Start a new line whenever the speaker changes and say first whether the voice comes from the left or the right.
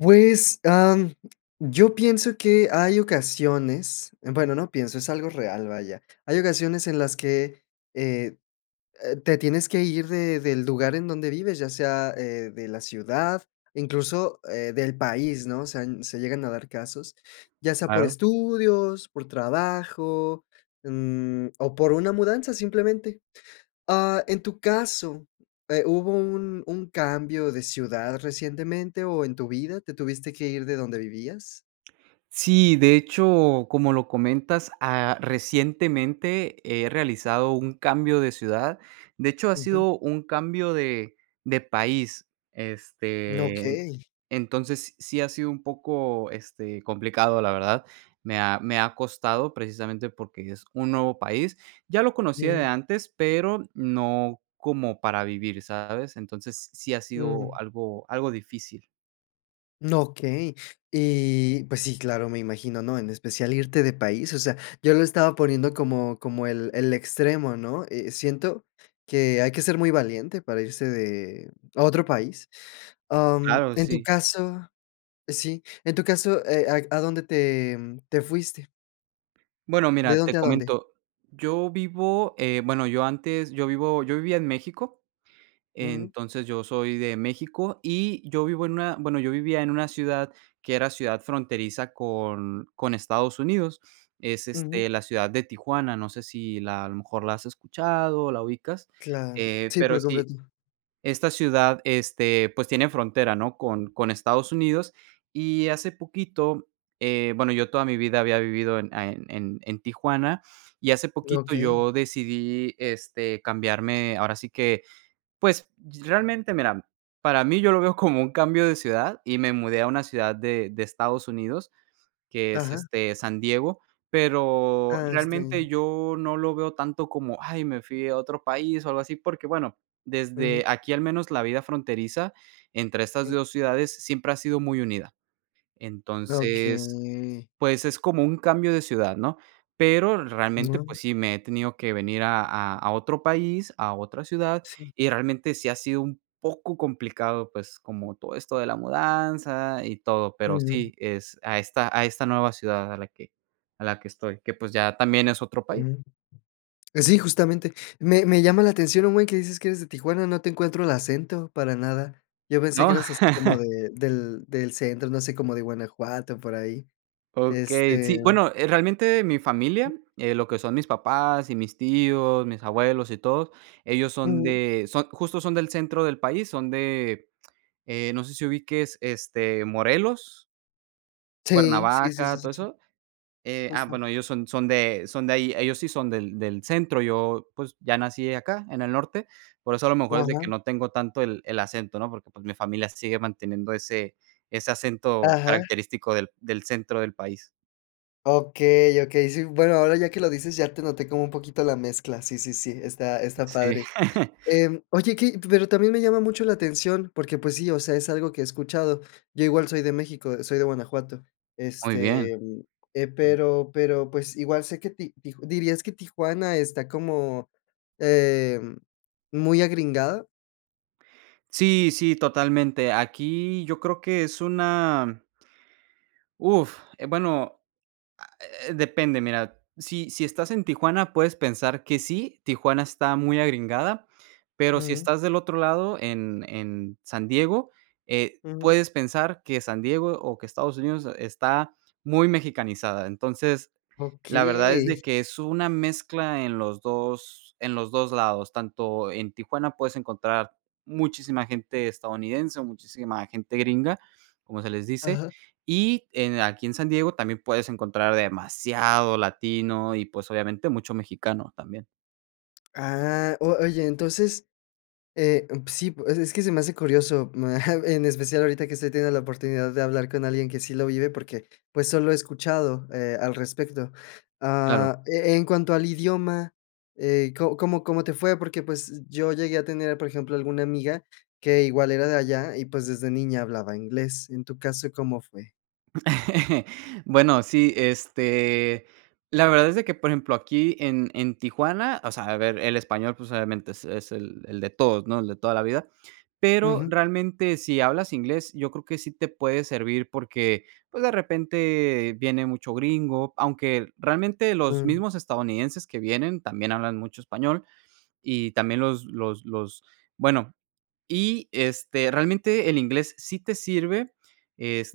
left: Pues, am, yo pienso que hay ocasiones, bueno, no pienso, es algo real, vaya. Hay ocasiones en las que eh eh te tienes que ir de del lugar en donde vives, ya sea, eh, de la ciudad, incluso, eh, del país, ¿no? O sea, n se llegan a dar casos, ya sea por
right: [unintelligible]
left: estudios, por trabajo, mm, o por una mudanza, simplemente. Ah en tu caso, eh, ¿hubo un un cambio de ciudad recientemente o en tu vida te tuviste que ir de donde vivías?
right: Sí, de hecho, como lo comentas, ah, recientemente he realizado un cambio de ciudad. De hecho, ha
left: Ujú.
right: sido un cambio de de país, este,
left: Okey.
right: entonces sí ha sido un poco, este, complicado, la verdad. Me ha me ha costado precisamente porque es un nuevo país. Ya lo conocía de
left: Ujú.
right: antes, pero no como para vivir, ¿sabes? Entonces, sí ha sido
left: Mm.
right: algo algo difícil.
left: No, okey. Eh, pues, sí, claro, me imagino, ¿no? En especial irte de país, o sea, yo lo estaba poniendo como como el el extremo, ¿no? Eh, siento que hay que ser muy valiente para irse de a otro país. Mm,
right: Claro,
left: en tu
right: sí.
left: caso, sí, en tu caso, ¿Eh, a a dónde te te fuiste?
right: Bueno,
left: ¿De
right: mira, te
left: dónde a dónde?
right: comento. Yo vivo, eh, bueno, yo antes yo vivo yo vivía en México.
left: Ujú.
right: Entonces, yo soy de México y yo vivo en una, bueno, yo vivía en una ciudad que era ciudad fronteriza con con Estados Unidos. Es,
left: Ujú.
right: este, la ciudad de Tijuana. No sé si la a lo mejor la has escuchado o la ubicas.
left: Claro,
right: Eh,
left: sí,
right: pero
left: por
right: sí,
left: completo.
right: esta ciudad, este, pues tiene frontera, ¿no? Con con Estados Unidos y hace poquito, eh, bueno, yo toda mi vida había vivido en en en Tijuana y hace poquito
left: Okey.
right: yo decidí, este, cambiarme, ahora sí que, pues, realmente mira para mí yo lo veo como un cambio de ciudad. Y me mudé a una ciudad de de Estados Unidos, que es,
left: Ajá.
right: este, San Diego, pero,
left: Ah, está
right: realmente
left: bien.
right: yo no lo veo tanto como, ay, me fui a otro país o algo así, porque bueno,
left: Ujú.
right: desde aquí al menos la vida fronteriza entre estas
left: Sí.
right: 2 ciudades siempre ha sido muy unida. Entonces,
left: Okey.
right: pues es como un cambio de ciudad, ¿no? Pero realmente,
left: Mm.
right: pues sí, me he tenido que venir a a otro país, a otra ciudad
left: Sí.
right: y realmente sí ha sido un poco complicado, pues como todo esto de la mudanza y todo. Pero
left: Ujú.
right: sí, es a esta a esta nueva ciudad a la que a la que estoy, que pues ya también es otro país.
left: Mm. Sí, justamente. Me me llama la atención un buen, que dices que eres de Tijuana, no te encuentro el acento para nada. Yo pensé
right: ¿No?
left: que eras así como de del del centro, no sé, como de Guanajuato, por ahí.
right: Okey,
left: Este.
right: sí, bueno, eh, realmente mi familia, eh, lo que son mis papás y mis tíos, mis abuelos y todo, ellos son
left: Ujú.
right: de son, justo, son del centro del país, son de, eh, no sé si ubiques, este, Morelos.
left: Sí, sí, sí, sí,
right: Cuernavaca,
left: sí,
right: todo
left: sí.
right: eso. Ah,
left: Justo.
right: bueno, ellos son son de son de ahí, ellos sí son del del centro. Yo, pues ya nací acá en el norte. Por eso a lo mejor es de que
left: Ajá.
right: no tengo tanto el el acento, ¿no? Porque, pues mi familia sigue manteniendo ese ese acento
left: Ajá.
right: característico del del centro del país.
left: Okey, okey, sí. Bueno, ahora ya que lo dices ya te noté como un poquito la mezcla. Sí, sí, sí. Está está
right: Sí.
left: padre. Em, oye, que pero también me llama mucho la atención, porque pues sí, o sea, es algo que he escuchado. Yo igual soy de México, soy de Guanajuato.
right: Muy bien.
left: Este, eh,
right: Okey.
left: pero pero pues igual sé que ti tij ¿dirías que Tijuana está como, eh, muy agringada?
right: Sí, sí, totalmente. Aquí yo creo que es una. Uf, eh, bueno, ah, eh depende. Mira, sí, si estás en Tijuana, puedes pensar que sí, Tijuana está muy agringada, pero si
left: Ujú.
right: estás del otro lado en en San Diego, eh,
left: Ujú.
right: puedes pensar que San Diego o que Estados Unidos está muy mexicanizada. Entonces, la verdad es de
left: Okey.
right: que es una mezcla en los 2 en los 2 lados. Tanto en Tijuana puedes encontrar muchísima gente estadounidense o muchísima gente gringa, como se les dice.
left: Ajá.
right: Y en aquí en San Diego también puedes encontrar demasiado latino y, pues, obviamente, mucho mexicano también.
left: Ah, o oye, entonces, eh, p sí, o sea, es que se me hace curioso. En especial ahorita que estoy teniendo la oportunidad de hablar con alguien que sí lo vive porque, pues, solo he escuchado, eh, al respecto.
right: Claro.
left: Ah, e en cuanto al idioma, eh, ¿co cómo cómo te fue? Porque, pues, yo llegué a tener, por ejemplo, alguna amiga que igual era de allá y, pues, desde niña hablaba inglés. En tu caso, ¿cómo fue?
right: Bueno, sí, este, la verdad es de que, por ejemplo, aquí en en Tijuana, o sea, a ver, el español, pues, obviamente es es el el de todos, ¿no? El de toda la vida, pero
left: Ujú.
right: realmente, si hablas inglés, yo creo que sí te puede servir porque, pues, de repente viene mucho gringo. Aunque realmente los
left: Mm.
right: mismos estadounidenses que vienen también hablan mucho español y también los los los Bueno, y este, realmente el inglés sí te sirve,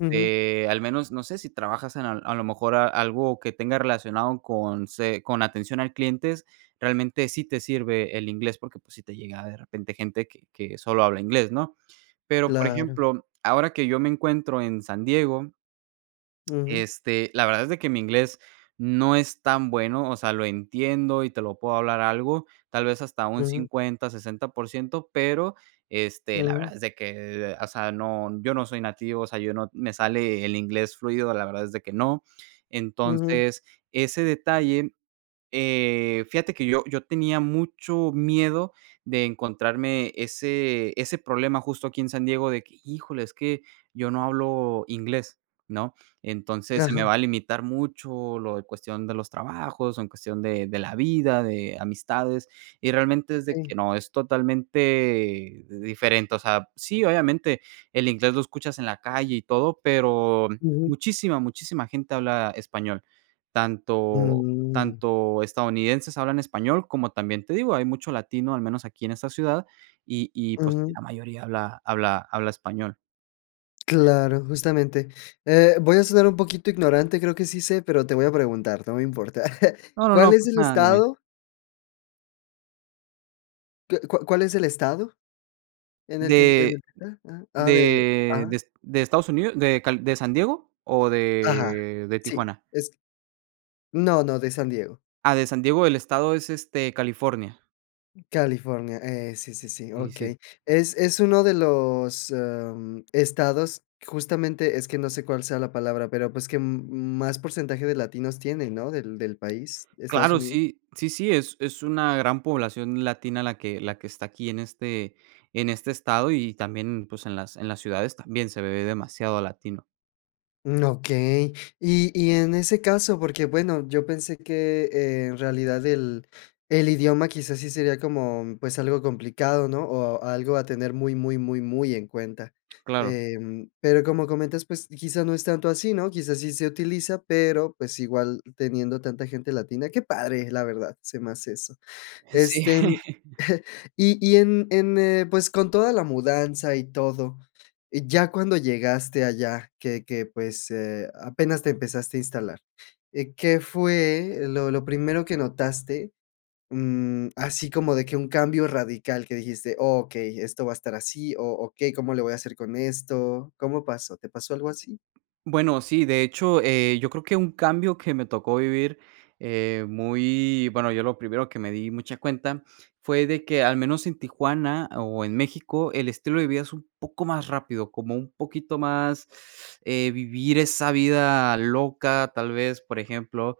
left: Ujú.
right: al menos, no sé, si trabajas en al a lo mejor a algo que tenga relacionado con se con atención al clientes, realmente sí te sirve el inglés, porque pues sí te llega de repente gente que que solo habla inglés, ¿no? Pero, por
left: Claro.
right: ejemplo, ahora que yo me encuentro en San Diego
left: Ujú.
right: este, la verdad es de que mi inglés no es tan bueno, o sea, lo entiendo y te lo puedo hablar algo, tal vez hasta un
left: Ujú.
right: 50, 60 por ciento, pero, este, la
left: Ujú.
right: verdad es de que, o sea, no, yo no soy nativo, o sea, yo no, me sale el inglés fluido, la verdad es de que no.
left: Ujú.
right: Entonces, ese detalle, eh, fíjate que yo yo tenía mucho miedo de encontrarme ese ese problema justo aquí en San Diego de que híjole, es que yo no hablo inglés, ¿no? Entonces, se me
left: Ajá.
right: va a limitar mucho lo de cuestión de los trabajos, en cuestión de de la vida, de amistades, y realmente es de
left: Sí.
right: que no, es totalmente diferente. O sea, sí, obviamente el inglés lo escuchas en la calle y todo, pero
left: Ujú.
right: muchísima, muchísima gente habla español. Tanto
left: Mm.
right: tanto estadounidenses hablan español como también te digo, hay mucho latino, al menos aquí en esta ciudad, y y, pues,
left: Ujú.
right: la mayoría habla habla habla español.
left: Claro, justamente. Eh, voy a sonar un poquito ignorante, creo que sí sé, pero te voy a preguntar, no me importa.
right: No, no,
left: ¿Cuál
right: no,
left: es
right: pues
left: el
right: nada, dime.
left: estado que cu cuál es el estado en el que en
right: ¿De
left: el que está? Ah ah de,
right: de de
left: ajá.
right: Est de Estados Unidos, de Cal de San Diego o
left: Ajá,
right: de de
left: sí,
right: Tijuana?
left: es no, no, de San Diego.
right: Ah, de San Diego, el estado es, este, California.
left: California. Eh, sí, sí, sí,
right: Y sí.
left: okey. Es es uno de los, em, estados, justamente, es que no sé cuál sea la palabra, pero, pues, que m más porcentaje de latinos tienen, ¿no?, del del país, Estados
right: Claro,
left: Unidos.
right: sí, sí, sí, es es una gran población latina la que la que está aquí en este en este estado y también, pues, en las en las ciudades también se ve demasiado latino.
left: Mm, okey. Y y en ese caso, porque, bueno, yo pensé que, eh, en realidad el el idioma quizás sí sería como, pues, algo complicado, ¿no? O algo a tener muy, muy, muy, muy en cuenta.
right: Claro.
left: Em, pero, como comentas, pues, quizá no es tanto así, ¿no? Quizás sí se utiliza, pero, pues, igual teniendo tanta gente latina, ¡qué padre!, la verdad, se me hace eso.
right: Sí.
left: Este, y y en en, eh, pues, con toda la mudanza y todo, y ya cuando llegaste allá que que pues, eh, apenas te empezaste a instalar. Eh, ¿qué fue lo lo primero que notaste? Mm, así como de que un cambio radical que dijiste: "Okey esto va a estar así o okey cómo le voy a hacer con esto". ¿Cómo pasó? ¿Te pasó algo así?
right: Bueno, sí, de hecho, eh, yo creo que un cambio que me tocó vivir, eh, muy bueno, yo lo primero que me di mucha cuenta fue de que al menos en Tijuana o en México el estilo de vida es un poco más rápido, como un poquito más, eh, vivir esa vida loca, tal vez, por ejemplo.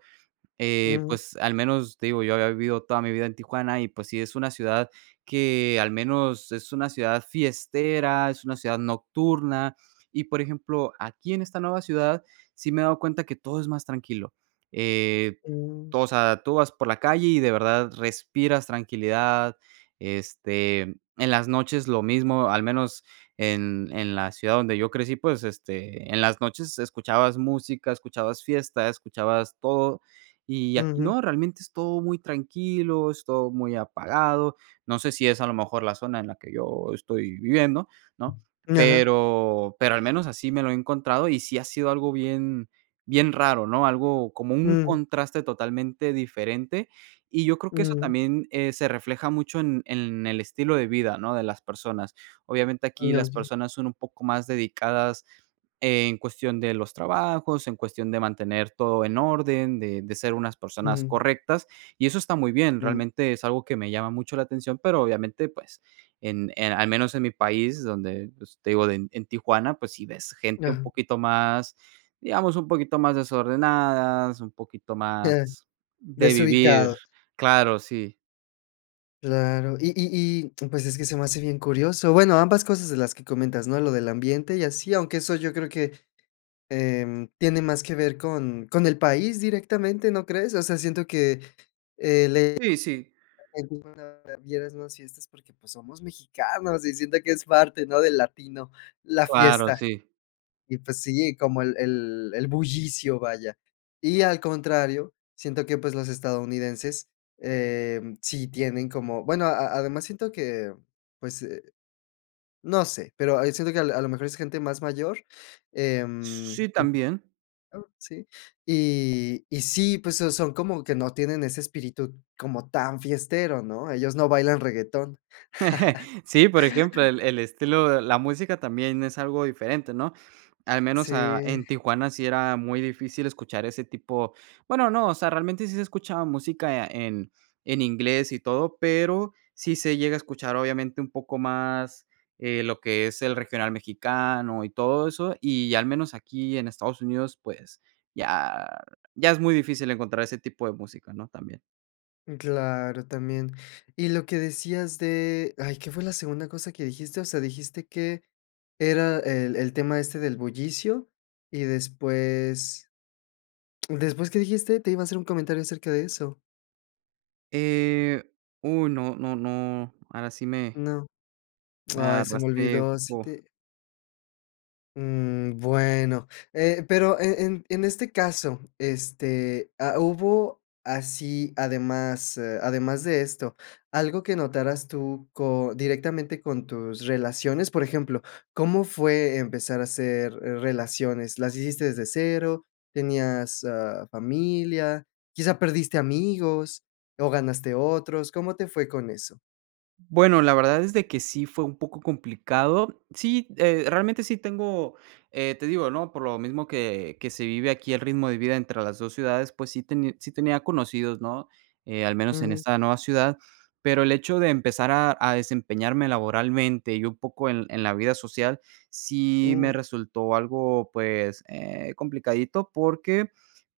right: Eh,
left: Mm.
right: pues al menos, te digo, yo había vivido toda mi vida en Tijuana y, pues sí, es una ciudad que al menos es una ciudad fiestera, es una ciudad nocturna. Y, por ejemplo, aquí en esta nueva ciudad, sí me he dado cuenta que todo es más tranquilo. Eh,
left: Mm.
right: tú, o sea, tú vas por la calle y de verdad respiras tranquilidad, este, en las noches lo mismo, al menos en en la ciudad donde yo crecí, pues, este, en las noches escuchabas música, escuchabas fiesta, escuchabas todo y aquí
left: Ujú.
right: no, realmente es todo muy tranquilo, es todo muy apagado. No sé si es a lo mejor la zona en la que yo estoy viviendo, ¿no?
left: Ajá.
right: Pero, pero al menos así me lo he encontrado y sí ha sido algo bien bien raro, ¿no? Algo como un
left: Ujú.
right: contraste totalmente diferente. Y yo creo que eso
left: Mm.
right: también, eh, se refleja mucho en en el estilo de vida, ¿no?, de las personas. Obviamente aquí
left: No,
right: las
left: sí.
right: personas son un poco más dedicadas en cuestión de los trabajos, en cuestión de mantener todo en orden, de de ser unas personas
left: Ujú.
right: correctas y eso está muy bien.
left: Mm.
right: Realmente es algo que me llama mucho la atención, pero obviamente, pues en, eh, al menos en mi país donde, pues te digo de en Tijuana, pues si ves gente un
left: Ajá.
right: poquito más digamos, un poquito más desordenadas, un poquito más
left: Ajá,
right: de vivir.
left: desubicado.
right: Claro, sí.
left: Claro. Y y y, pues, es que se me hace bien curioso. Bueno, ambas cosas de las que comentas, ¿no? Lo del ambiente y así, aunque eso yo creo que, em, tiene más que ver con con el país directamente, ¿no crees? O sea, siento que, eh, el,
right: Sí, sí.
left: [unintelligible] vieras más fiestas porque, pues, somos mexicanos y siento que es parte, ¿no?, del latino, la
right: Claro,
left: fiesta.
right: sí.
left: Y, pues, sí, como el el el bullicio, vaya. Y al contrario, siento que, pues, los estadounidenses, em, sí tienen como, bueno, a además siento que, pues, eh, no sé, pero a siento que al a lo mejor es gente más mayor,
right: S
left: em
right: sí,
left: [unintelligible]
right: también.
left: ¿sí? Y y sí, pues, so son como que no tienen ese espíritu como tan fiestero, ¿no? Ellos no bailan reguetón.
right: Sí, por ejemplo, el el estilo la música también es algo diferente, ¿no? Al menos,
left: Sí.
right: ah, en Tijuana sí era muy difícil escuchar ese tipo, bueno, no o sea, realmente sí se escuchaba música en en inglés y todo, pero sí se llega a escuchar, obviamente, un poco más, eh, lo que es el regional mexicano y todo eso, y al menos aquí en Estados Unidos, pues ya ya es muy difícil encontrar ese tipo de música, ¿no? También.
left: Claro, también. Y lo que decías de, ay, ¿qué fue la segunda cosa que dijiste? O sea, dijiste que era el el tema este del bullicio y después, después, ¿qué dijiste? Te iba a hacer un comentario acerca de eso.
right: Eh, uh, no, no, no, ahora sí me
left: No.
right: me
left: Ay, se me
right: agarraste,
left: olvidó. Sí
right: po
left: te mm, bueno. Eh, pero e en en este caso, este, ha hubo así, además, eh, además de esto, algo que notarás tú co directamente con tus relaciones. Por ejemplo, ¿cómo fue empezar a hacer relaciones? ¿Las hiciste desde cero? ¿Tenías, ah, familia? ¿Quizá perdiste amigos o ganaste otros? ¿Cómo te fue con eso?
right: Bueno, la verdad es de que sí fue un poco complicado. Sí, eh, realmente sí tengo, eh, te digo, ¿no? Por lo mismo que que se vive aquí, el ritmo de vida entre las 2 ciudades, pues sí tení sí tenía conocidos, ¿no? Eh, al menos en
left: Ujú.
right: esta nueva ciudad, pero el hecho de empezar a a desempeñarme laboralmente y un poco en en la vida social sí
left: Uh.
right: me resultó algo, pues, eh, complicadito, porque,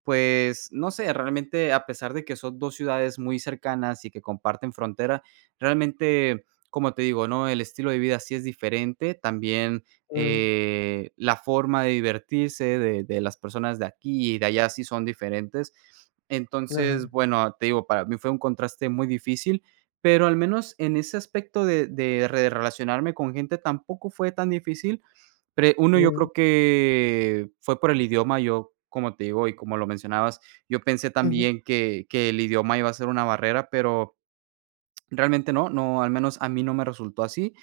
right: pues, no sé, realmente, a pesar de que son 2 ciudades muy cercanas y que comparten frontera, realmente, como te digo, ¿no? El estilo de vida sí es diferente, también,
left: Ujú.
right: eh, la forma de divertirse de de las personas de aquí y de allá sí son diferentes. Entonces,
left: Ajá.
right: bueno, te digo, para mí fue un contraste muy difícil, pero al menos en ese aspecto de de re relacionarme con gente tampoco fue tan difícil. Pre 1, yo
left: Uh.
right: creo que fue por el idioma. Yo, como te digo, y como lo mencionabas, yo pensé
left: Ujú.
right: también que que el idioma iba a ser una barrera, pero realmente no, no, al menos a mí no me resultó así.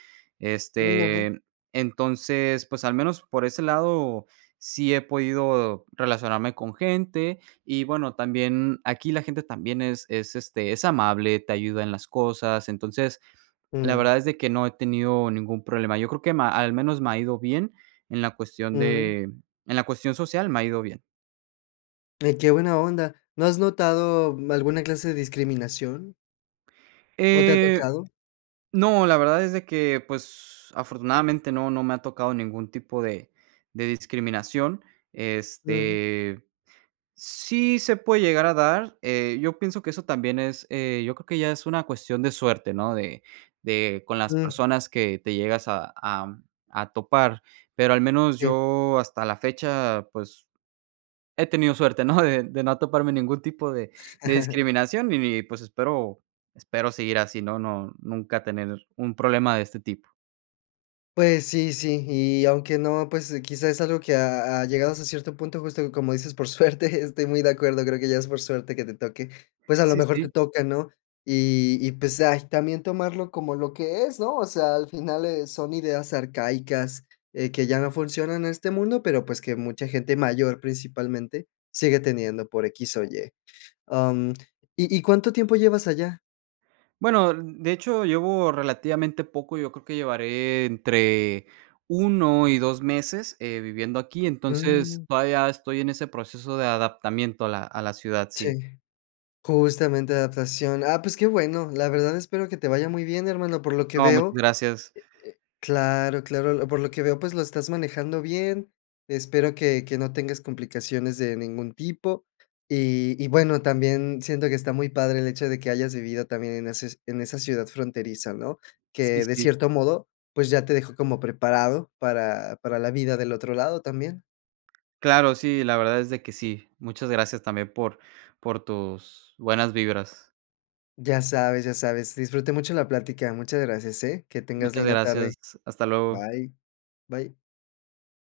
left: Mm, ajá.
right: Este, entonces, pues al menos por ese lado sí he podido relacionarme con gente y, bueno, también aquí la gente también es es, este, es amable, te ayuda en las cosas. Entonces, la
left: Ujú.
right: verdad es de que no he tenido ningún problema. Yo creo que ma al menos me ha ido bien en la cuestión
left: Ujú.
right: de en la cuestión social, me ha ido bien.
left: Ay, qué buena onda. ¿No has notado, mm, alguna clase de discriminación? ¿No te ha
right: Eh,
left: tocado?
right: no, la verdad es de que, pues, afortunadamente no, no me ha tocado ningún tipo de de discriminación.
left: Ujú.
right: Este, sí se puede llegar a dar eh, yo pienso que eso también es eh yo creo que ya es una cuestión de suerte ¿no? De de con las
left: Mm.
right: personas que te llegas a a a topar, pero al menos
left: Sí.
right: yo hasta la fecha pues, he tenido suerte ¿no? De de no toparme ningún tipo de de discriminación y ni pues espero, espero seguir así, ¿no? No, nunca tener un problema de este tipo.
left: Pues sí, sí. Y aunque no, pues quizá es algo que ha ha, llegado hasta cierto punto justo, como dices, por suerte estoy muy de acuerdo, creo que ya es por suerte que te toque, pues a lo
right: Sí,
left: mejor te
right: sí.
left: toca, ¿no? Y y pues ay también tomarlo como lo que es, ¿no? O sea, al final eh, son ideas arcaicas, eh, que ya no funcionan este mundo, pero pues que mucha gente mayor principalmente sigue teniendo por equis o ye. Am, ¿y y cuánto tiempo llevas allá?
right: Bueno, n de hecho, llevo relativamente poco, yo creo que llevaré entre 1 y 2 meses, eh, viviendo aquí, entonces
left: Mm.
right: todavía estoy en ese proceso de adaptación a la a la ciudad, sí.
left: Sí. Justamente adaptación. Ah, pues qué bueno. La verdad espero que te vaya muy bien, hermano. Por lo que
right: No,
left: veo,
right: muchas
left: eh eh
right: gracias.
left: claro, claro, lo por lo que veo, pues lo estás manejando bien. Espero que que no tengas complicaciones de ningún tipo. Y y bueno, también siento que está muy padre el hecho de que hayas vivido también en eses en esa ciudad fronteriza, ¿no?
right: Sí,
left: Que, de
right: sí.
left: cierto modo, pues ya te dejó como preparado para para la vida del otro lado también.
right: Claro, sí, la verdad es de que sí. Muchas gracias también por, por tus, buenas vibras.
left: Ya sabes, ya sabes, disfruté mucho la plática. Muchas gracias, ¿eh? Que tengas
right: Muchas
left: linda
right: gracias.
left: tarde.
right: Hasta luego.
left: Bye. Bye.